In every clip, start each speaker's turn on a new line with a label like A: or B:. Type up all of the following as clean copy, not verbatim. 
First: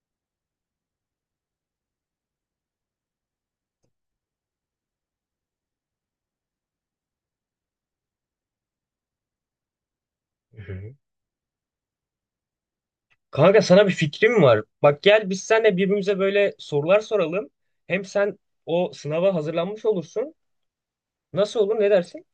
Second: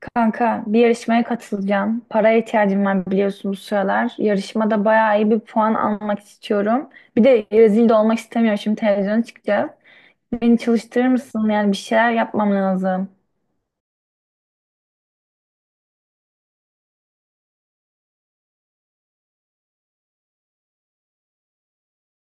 A: Kanka bir yarışmaya katılacağım. Paraya ihtiyacım var biliyorsun bu sıralar. Yarışmada bayağı iyi bir puan almak istiyorum. Bir de rezil de olmak istemiyorum. Şimdi televizyona çıkacağız. Beni
B: Hı hı.
A: çalıştırır mısın? Yani bir şeyler yapmam lazım.
B: Kanka, sana bir fikrim var. Bak, gel biz seninle birbirimize böyle sorular soralım. Hem sen o sınava hazırlanmış olursun. Nasıl olur, ne dersin?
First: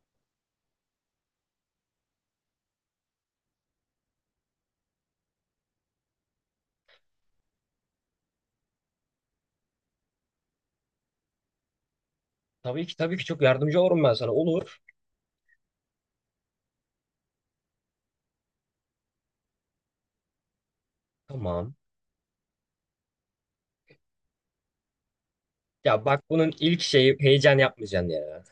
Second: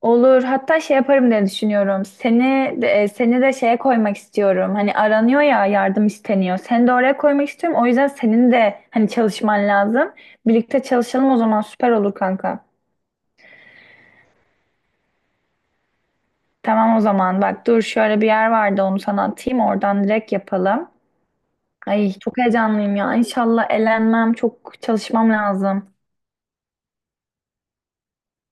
A: Olur. Hatta şey yaparım diye düşünüyorum. Seni de, seni de şeye koymak istiyorum. Hani aranıyor ya yardım isteniyor. Seni de oraya koymak istiyorum. O yüzden senin de hani çalışman lazım. Birlikte çalışalım o zaman süper olur kanka.
B: Tabii ki, tabii ki çok yardımcı olurum ben sana. Olur.
A: Tamam o zaman bak dur şöyle bir yer vardı onu sana atayım oradan direkt yapalım.
B: Tamam.
A: Ay çok heyecanlıyım ya. İnşallah elenmem, çok çalışmam lazım.
B: Ya bak, bunun ilk şeyi heyecan yapmayacaksın ya.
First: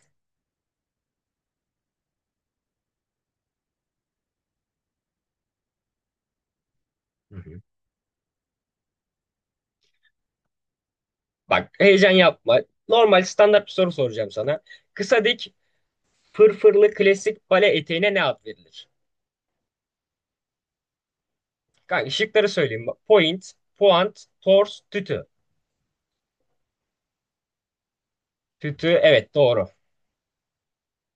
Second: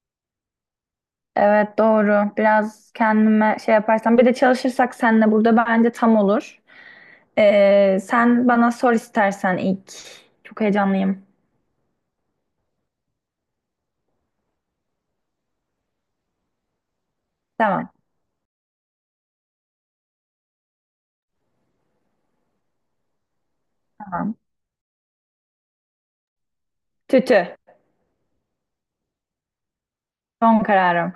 A: Evet doğru, biraz kendime şey yaparsam bir de çalışırsak seninle burada bence tam olur.
B: Hı hı.
A: Sen bana sor istersen ilk. Çok heyecanlıyım.
B: Bak, heyecan yapma. Normal standart bir soru soracağım sana. Kısa, dik, fırfırlı klasik bale
A: Tamam
B: eteğine ne ad verilir? Kanka, şıkları söyleyeyim. Point, puant,
A: tamam.
B: tors, tütü.
A: Tütü
B: Tütü, evet, doğru.
A: son kararım.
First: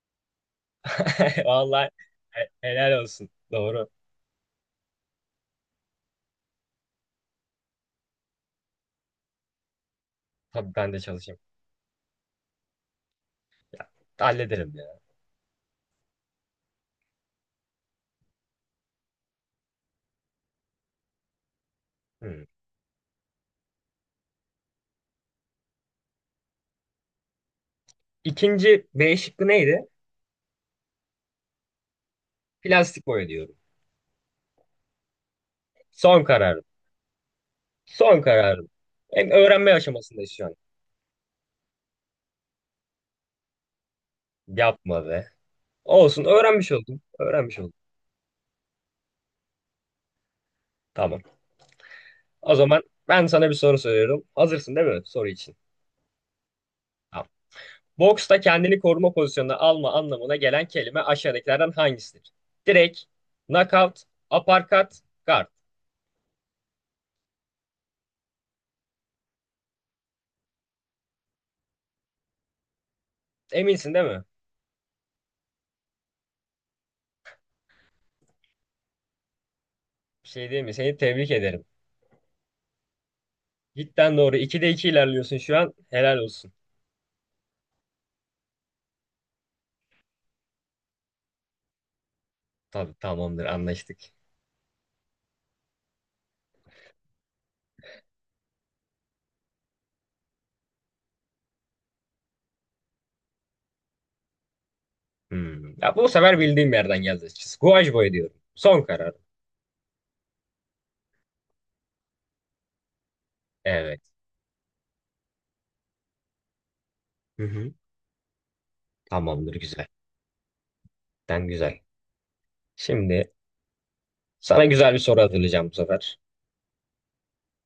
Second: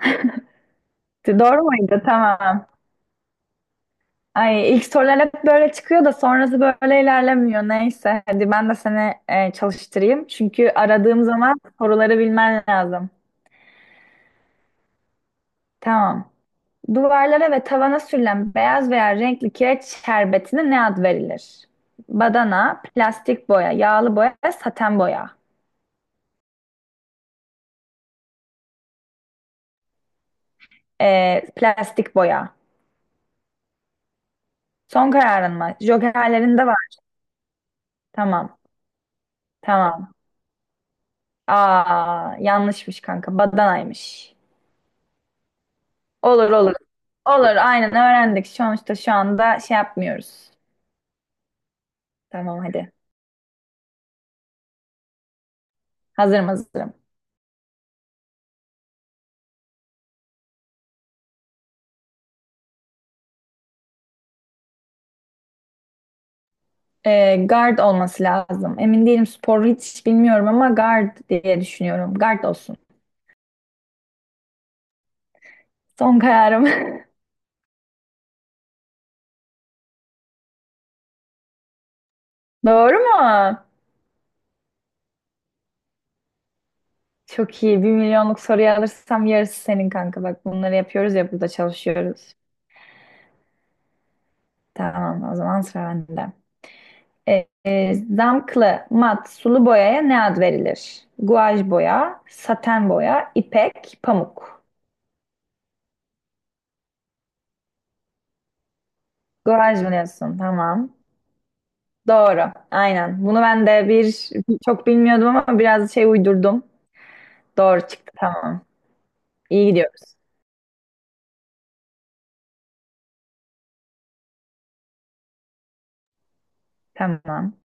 A: Doğru
B: Vallahi,
A: muydu? Tamam.
B: helal olsun. Doğru.
A: Ay ilk sorular hep böyle çıkıyor da sonrası böyle ilerlemiyor. Neyse hadi ben de seni çalıştırayım. Çünkü
B: Tabii ben de
A: aradığım
B: çalışayım.
A: zaman soruları bilmen lazım.
B: Hallederim ya.
A: Tamam. Duvarlara ve tavana sürülen beyaz veya renkli kireç şerbetine ne ad verilir?
B: Hmm.
A: Badana, plastik boya, yağlı boya, saten boya.
B: İkinci B şıkkı neydi?
A: Plastik boya.
B: Plastik boya diyorum.
A: Son kararın mı?
B: Son
A: Jokerlerin
B: kararım.
A: de var.
B: Son
A: Tamam.
B: kararım. Hem öğrenme
A: Tamam.
B: aşamasındayız şu an.
A: Aa yanlışmış kanka. Badanaymış.
B: Yapma be. Olsun,
A: Olur
B: öğrenmiş
A: olur.
B: oldum.
A: Olur
B: Öğrenmiş oldum.
A: aynen öğrendik. Sonuçta şu anda şey yapmıyoruz.
B: Tamam. O
A: Tamam
B: zaman
A: hadi.
B: ben sana bir soru soruyorum. Hazırsın değil mi soru için?
A: Hazırım hazırım.
B: Tamam. Boksta kendini koruma pozisyonuna alma anlamına gelen kelime aşağıdakilerden hangisidir? Direkt, knockout, uppercut, guard.
A: Guard olması lazım. Emin değilim, spor hiç bilmiyorum ama guard diye düşünüyorum. Guard olsun.
B: Eminsin değil mi?
A: Son kararım.
B: Bir şey diyeyim mi? Seni tebrik ederim.
A: Doğru mu?
B: Cidden doğru. 2'de 2 ilerliyorsun şu an. Helal olsun.
A: Çok iyi. Bir milyonluk soruyu alırsam yarısı senin kanka. Bak bunları yapıyoruz ya, burada çalışıyoruz.
B: Tabii, tamamdır, anlaştık.
A: Tamam o zaman sıra bende. Zamklı, mat, sulu boyaya ne ad verilir? Guaj boya, saten boya, ipek, pamuk.
B: Hmm. Ya bu sefer bildiğim yerden geldi açıkçası. Guaj boy diyorum. Son karar.
A: Guaj mı diyorsun? Tamam. Doğru. Aynen. Bunu ben de
B: Evet.
A: bir çok bilmiyordum ama biraz şey uydurdum.
B: Hı hı.
A: Doğru çıktı. Tamam.
B: Tamamdır,
A: İyi
B: güzel.
A: gidiyoruz.
B: Cidden güzel. Şimdi sana güzel bir soru hazırlayacağım bu sefer.
A: Tamam.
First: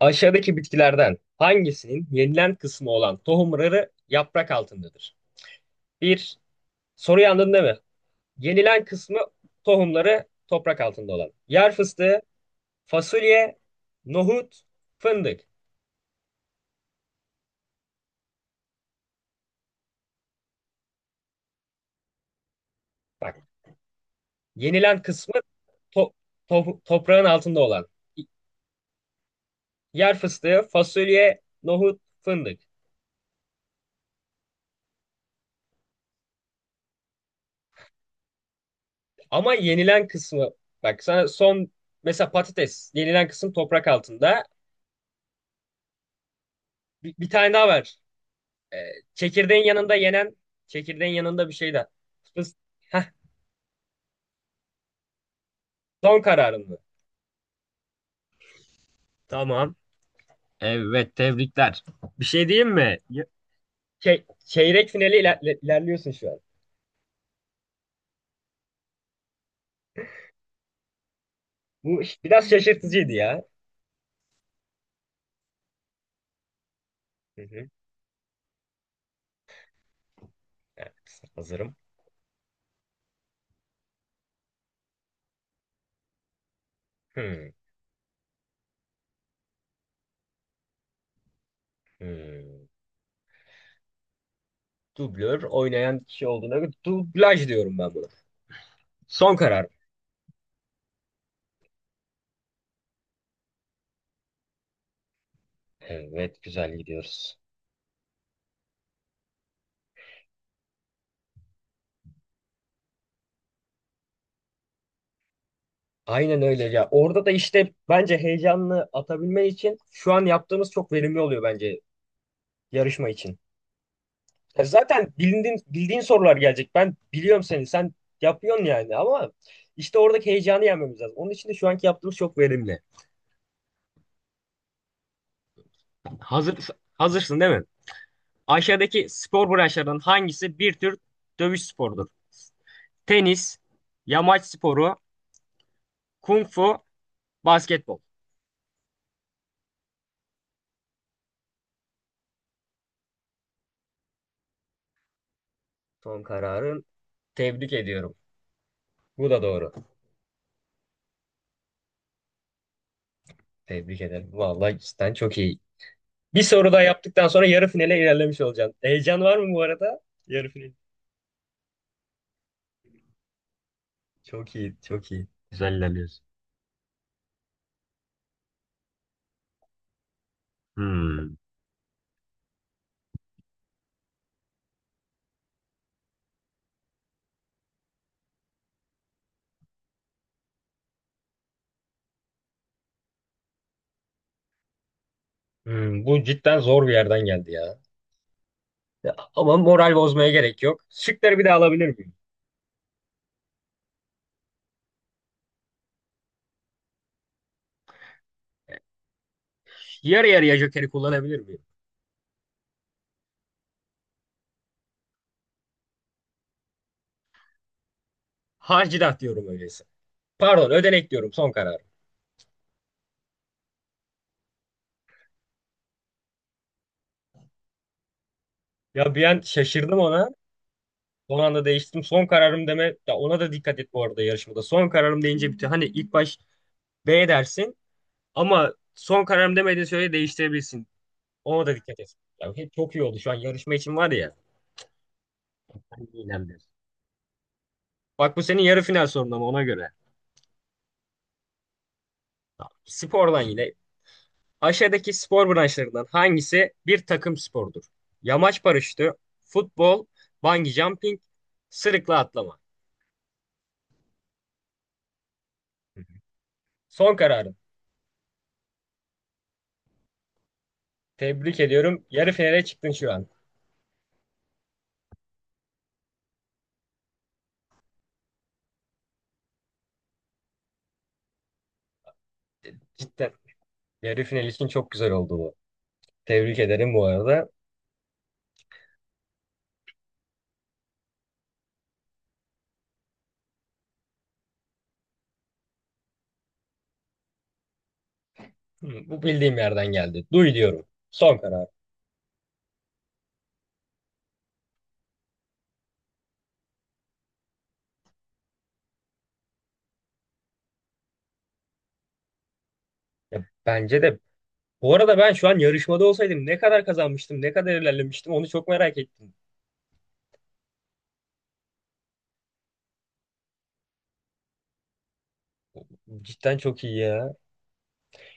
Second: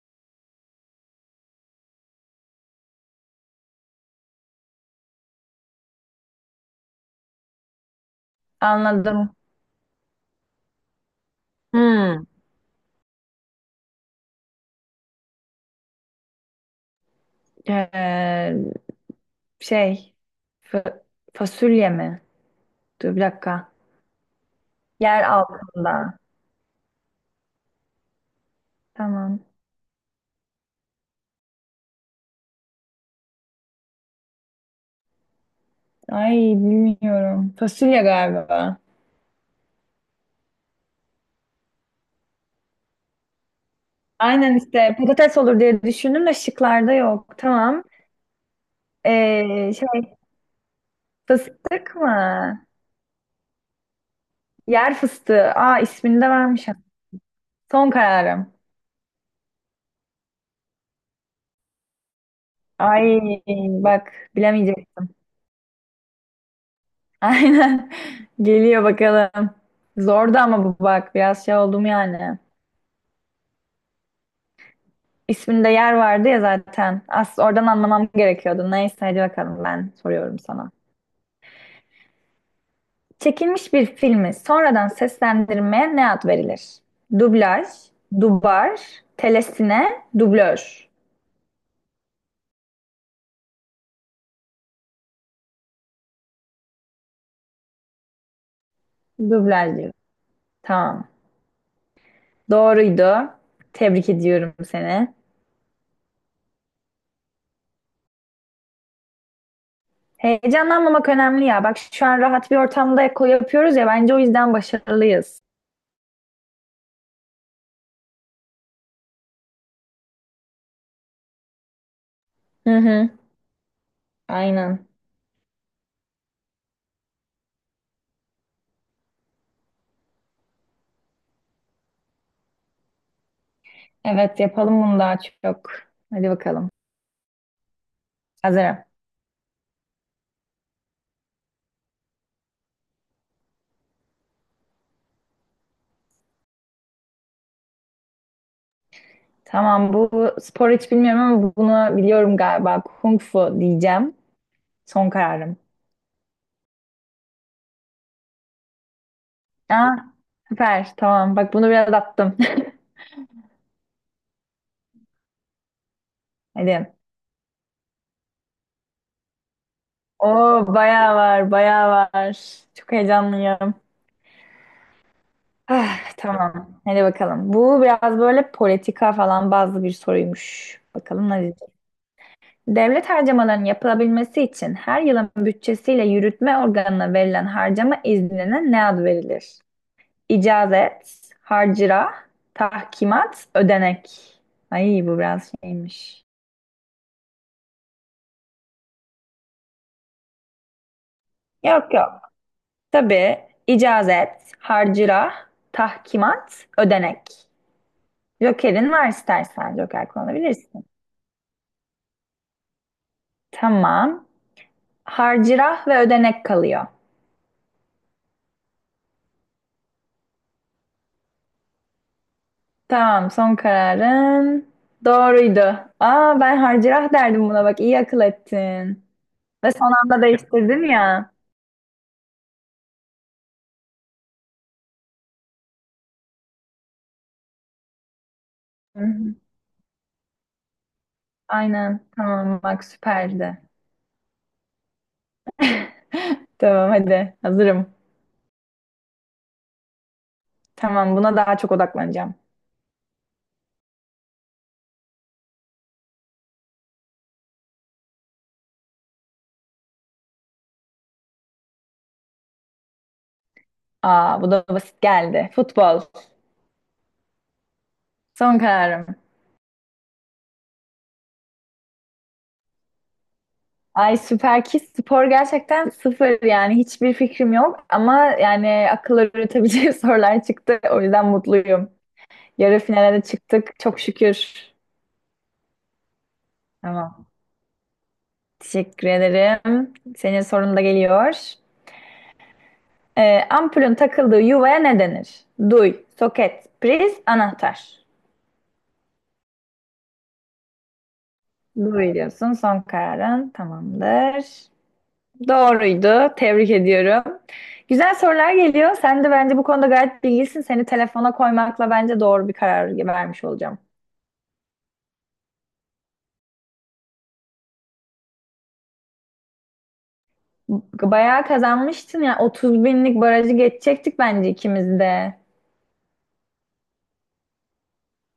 B: Aşağıdaki bitkilerden hangisinin yenilen kısmı olan tohumları yaprak altındadır? Bir, soruyu anladın değil mi? Yenilen kısmı,
A: Anladım.
B: tohumları toprak altında olan. Yer fıstığı,
A: Hmm.
B: fasulye, nohut, fındık.
A: Ee, Şey fa- fasulye mi? Dur bir
B: Bak,
A: dakika.
B: yenilen
A: Yer
B: kısmı to-
A: altında.
B: toprağın altında olan.
A: Tamam.
B: Yer fıstığı, fasulye, nohut, fındık.
A: Ay bilmiyorum. Fasulye galiba.
B: Ama yenilen kısmı, bak sana son, mesela patates, yenilen kısım toprak altında.
A: Aynen işte patates olur diye düşündüm de şıklarda
B: Bir, bir
A: yok.
B: tane daha
A: Tamam.
B: var. Ee, Çekirdeğin yanında
A: Şey
B: yenen, çekirdeğin yanında bir şey daha.
A: fıstık mı?
B: Fıs- Heh,
A: Yer fıstığı. Aa ismini
B: son
A: de
B: kararın mı?
A: vermişim. Son kararım.
B: Tamam. Evet, tebrikler. Bir şey diyeyim mi?
A: Ay bak
B: Çeyrek
A: bilemeyecektim.
B: finali ilerliyorsun şu an.
A: Aynen. Geliyor bakalım. Zordu ama bu bak biraz şey oldum
B: Bu
A: yani.
B: biraz şaşırtıcıydı ya.
A: İsminde yer vardı ya zaten.
B: Hı
A: Aslında
B: hı.
A: oradan anlamam gerekiyordu. Neyse hadi bakalım ben soruyorum sana.
B: Evet, hazırım.
A: Çekilmiş bir filmi sonradan seslendirmeye ne ad verilir?
B: Hmm,
A: Dublaj, dubar, telesine, dublör.
B: hmm. Dublör oynayan kişi olduğuna göre dublaj diyorum ben buna. Son karar.
A: Dublaj diyor. Tamam. Doğruydu. Tebrik ediyorum seni.
B: Evet, güzel gidiyoruz.
A: Heyecanlanmamak önemli ya. Bak şu an rahat bir ortamda eko yapıyoruz ya, bence o yüzden başarılıyız.
B: Aynen öyle ya. Orada da işte bence heyecanını atabilmen için şu an yaptığımız çok verimli oluyor bence
A: Hı
B: yarışma
A: hı,
B: için. Ya
A: aynen.
B: zaten bildiğin sorular gelecek. Ben biliyorum seni. Sen yapıyorsun yani, ama işte oradaki heyecanı yenmemiz lazım. Onun için de şu anki yaptığımız çok verimli.
A: Evet yapalım bunu daha çok. Hadi
B: Hazır,
A: bakalım.
B: Hazırsın değil mi?
A: Hazırım.
B: Aşağıdaki spor branşlarının hangisi bir tür dövüş sporudur? Tenis, yamaç sporu, kung fu, basketbol.
A: Tamam bu spor hiç bilmiyorum ama bunu biliyorum galiba. Kung fu diyeceğim. Son kararım.
B: Son kararın. Tebrik ediyorum. Bu da doğru.
A: Aa, süper. Tamam. Bak bunu biraz attım.
B: Tebrik ederim. Vallahi, cidden çok iyi. Bir soru daha
A: Hadi.
B: yaptıktan sonra yarı finale ilerlemiş olacaksın. Heyecan var mı bu arada? Yarı final.
A: Oo bayağı var, bayağı var. Çok heyecanlıyım.
B: Çok iyi, çok iyi. Güzel
A: Ah,
B: ilerliyorsun.
A: tamam. Hadi bakalım. Bu biraz böyle politika falan bazı bir soruymuş. Bakalım
B: Hmm.
A: ne. Devlet harcamalarının yapılabilmesi için her yılın bütçesiyle yürütme organına verilen harcama iznine ne ad verilir? İcazet, harcırah, tahkimat, ödenek. Ay bu biraz
B: Hmm,
A: şeymiş.
B: bu cidden zor bir yerden geldi ya. Ya, ama moral bozmaya gerek yok. Şıkları bir daha alabilir
A: Yok
B: miyim?
A: yok. Tabii icazet, harcırah, tahkimat, ödenek. Joker'in var, istersen Joker
B: Yarı yarıya
A: kullanabilirsin.
B: jokeri kullanabilir miyim?
A: Tamam. Harcırah ve ödenek kalıyor.
B: Hacilat diyorum öyleyse. Pardon, ödenek diyorum, son kararım.
A: Tamam, son kararın doğruydu. Aa, ben harcırah derdim buna bak, iyi akıl ettin.
B: Ya bir an
A: Ve son
B: şaşırdım
A: anda
B: ona.
A: değiştirdin ya.
B: Son anda değiştim. Son kararım deme. Ya ona da dikkat et bu arada yarışmada. Son kararım deyince bütün, hani ilk baş B dersin ama
A: Hı
B: son
A: hı.
B: kararım demediğin sürece değiştirebilirsin. Ona da dikkat
A: Aynen,
B: et. Ya
A: tamam
B: hep
A: bak
B: çok iyi oldu şu an
A: süperdi.
B: yarışma için var ya. Hani iğnemdir.
A: Tamam hadi, hazırım.
B: Bak, bu senin yarı final sorun, ama ona göre.
A: Tamam, buna daha çok odaklanacağım.
B: Ya, spordan yine. Aşağıdaki spor branşlarından hangisi bir takım sporudur? Yamaç paraşütü, futbol, bungee jumping, sırıkla atlama.
A: Aa, bu da basit geldi. Futbol,
B: Son kararın.
A: son kararım.
B: Tebrik ediyorum. Yarı finale çıktın şu an.
A: Ay süper ki spor gerçekten sıfır yani hiçbir fikrim yok ama yani akılları üretebileceği sorular çıktı o yüzden mutluyum. Yarı finale de
B: Cidden.
A: çıktık çok
B: Yarı final
A: şükür.
B: için çok güzel oldu bu. Tebrik ederim bu
A: Tamam.
B: arada.
A: Teşekkür ederim. Senin sorun da geliyor. Ampulün takıldığı yuvaya ne denir? Duy, soket, priz, anahtar.
B: Hı, bu bildiğim yerden geldi. Duy diyorum. Son karar.
A: Duy diyorsun. Son kararın tamamdır. Doğruydu. Tebrik ediyorum. Güzel sorular geliyor. Sen de bence bu konuda gayet bilgilisin. Seni telefona koymakla bence doğru bir karar
B: Ya,
A: vermiş olacağım.
B: bence de. Bu arada ben şu an yarışmada olsaydım ne kadar kazanmıştım, ne kadar ilerlemiştim, onu çok merak ettim.
A: Bayağı kazanmıştın ya. 30 binlik barajı geçecektik bence ikimiz de.
B: Cidden çok iyi ya.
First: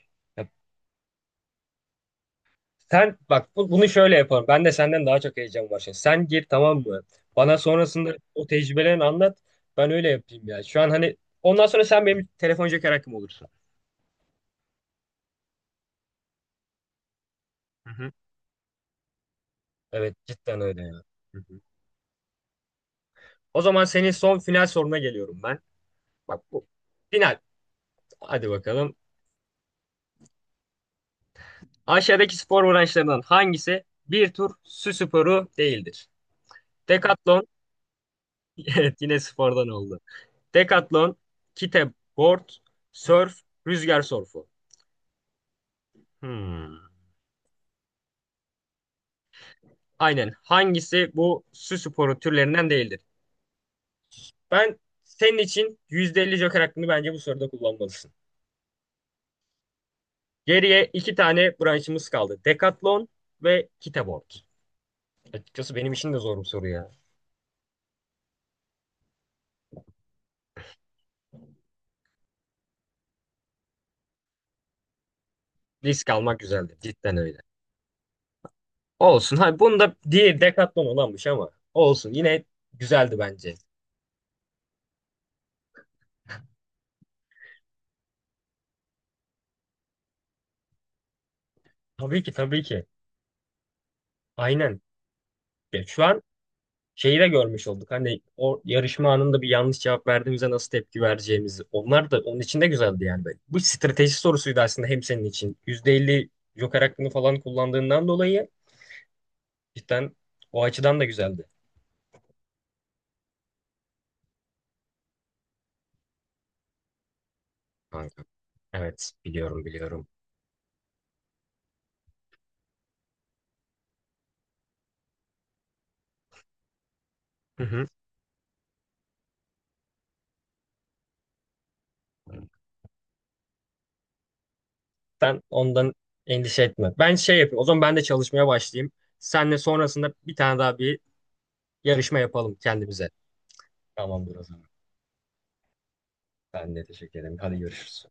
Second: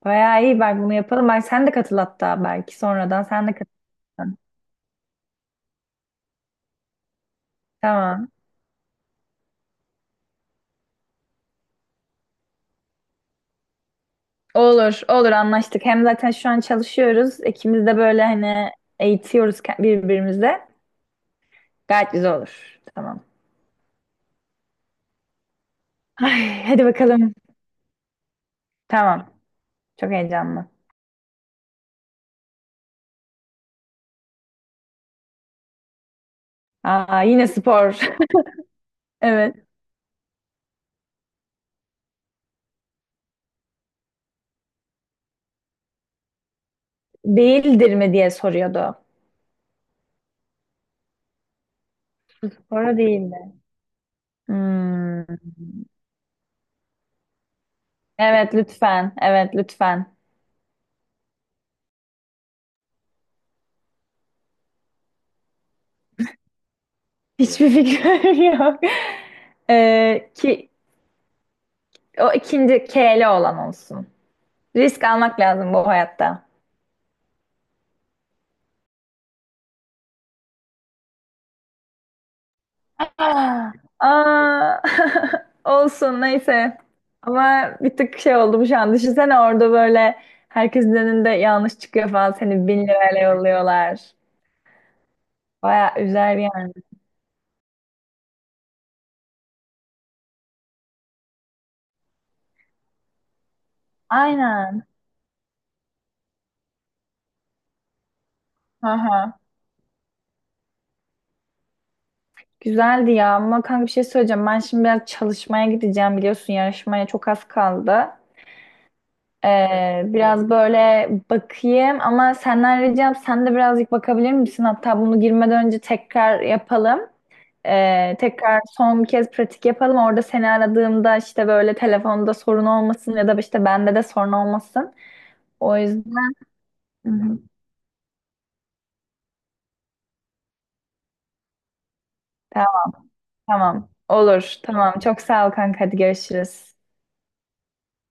A: Bayağı
B: Ya,
A: iyi. Bak bunu yapalım. Bak sen de katıl, hatta belki
B: sen
A: sonradan sen
B: bak
A: de katıl.
B: bunu şöyle yapalım. Ben de senden daha çok heyecan var şimdi. Sen gir, tamam mı? Bana sonrasında
A: Tamam.
B: o tecrübelerini anlat. Ben öyle yapayım ya. Şu an hani ondan sonra sen benim telefon joker hakkım olursun.
A: Olur, olur anlaştık. Hem zaten şu an çalışıyoruz. İkimiz
B: Hı
A: de
B: hı.
A: böyle hani eğitiyoruz ke-
B: Evet,
A: birbirimizi.
B: cidden öyle ya. Hı hı.
A: Gayet güzel olur. Tamam.
B: O zaman senin son final soruna geliyorum ben. Bak,
A: Ay,
B: bu
A: hadi bakalım.
B: final. Hadi bakalım.
A: Tamam. Çok heyecanlı.
B: Aşağıdaki spor branşlarından hangisi bir tur su sporu değildir?
A: Aa,
B: Decathlon,
A: yine spor.
B: evet, yine
A: Evet.
B: spordan oldu. Decathlon, kiteboard, surf, rüzgar surfu. Hmm.
A: Değildir mi diye soruyordu.
B: Aynen. Hangisi bu su sporu türlerinden
A: Doğru
B: değildir?
A: değildi.
B: Ben
A: Hmm.
B: senin için %50 joker hakkını bence bu soruda kullanmalısın.
A: Evet lütfen. Evet lütfen.
B: Geriye iki tane branşımız kaldı. Decathlon ve kiteboard. Açıkçası benim için de zor bir soru ya.
A: Hiçbir fikrim yok. Ki o ikinci K'li olan olsun. Risk almak lazım bu
B: Risk almak
A: hayatta.
B: güzeldi. Cidden öyle. Olsun. Hani bunu da diye Decathlon olanmış, ama olsun. Yine güzeldi bence.
A: Aa, aa. Olsun neyse. Ama bir tık şey oldum şu an. Düşünsene orada böyle herkesin önünde yanlış çıkıyor
B: Tabii ki,
A: falan.
B: tabii
A: Seni
B: ki.
A: bin lirayla yolluyorlar.
B: Aynen. Ya
A: Baya
B: şu an
A: üzer yani.
B: şeyi de görmüş olduk. Hani o yarışma anında bir yanlış cevap verdiğimizde nasıl tepki vereceğimizi. Onlar da onun için de güzeldi yani. Böyle. Bu strateji sorusuydu
A: Aynen.
B: aslında hem senin için. %50 joker hakkını falan kullandığından dolayı
A: Aha.
B: cidden o açıdan da güzeldi.
A: Güzeldi ya ama kanka bir şey söyleyeceğim. Ben şimdi biraz çalışmaya gideceğim, biliyorsun yarışmaya çok az kaldı.
B: Kanka. Evet, biliyorum, biliyorum.
A: Biraz böyle bakayım ama senden ricam sen de birazcık bakabilir misin? Hatta bunu girmeden önce tekrar yapalım.
B: Hı hı.
A: Tekrar son bir kez pratik yapalım. Orada seni aradığımda işte böyle telefonda sorun olmasın ya da işte bende de sorun olmasın.
B: Sen
A: O
B: ondan
A: yüzden.
B: endişe etme.
A: Hı
B: Ben şey
A: hı.
B: yapayım. O zaman ben de çalışmaya başlayayım. Senle sonrasında bir tane daha bir yarışma yapalım
A: Tamam
B: kendimize.
A: tamam.
B: Tamamdır o
A: Olur.
B: zaman.
A: Tamam. Çok sağ ol kanka. Hadi görüşürüz.
B: Ben de teşekkür ederim. Hadi, görüşürüz.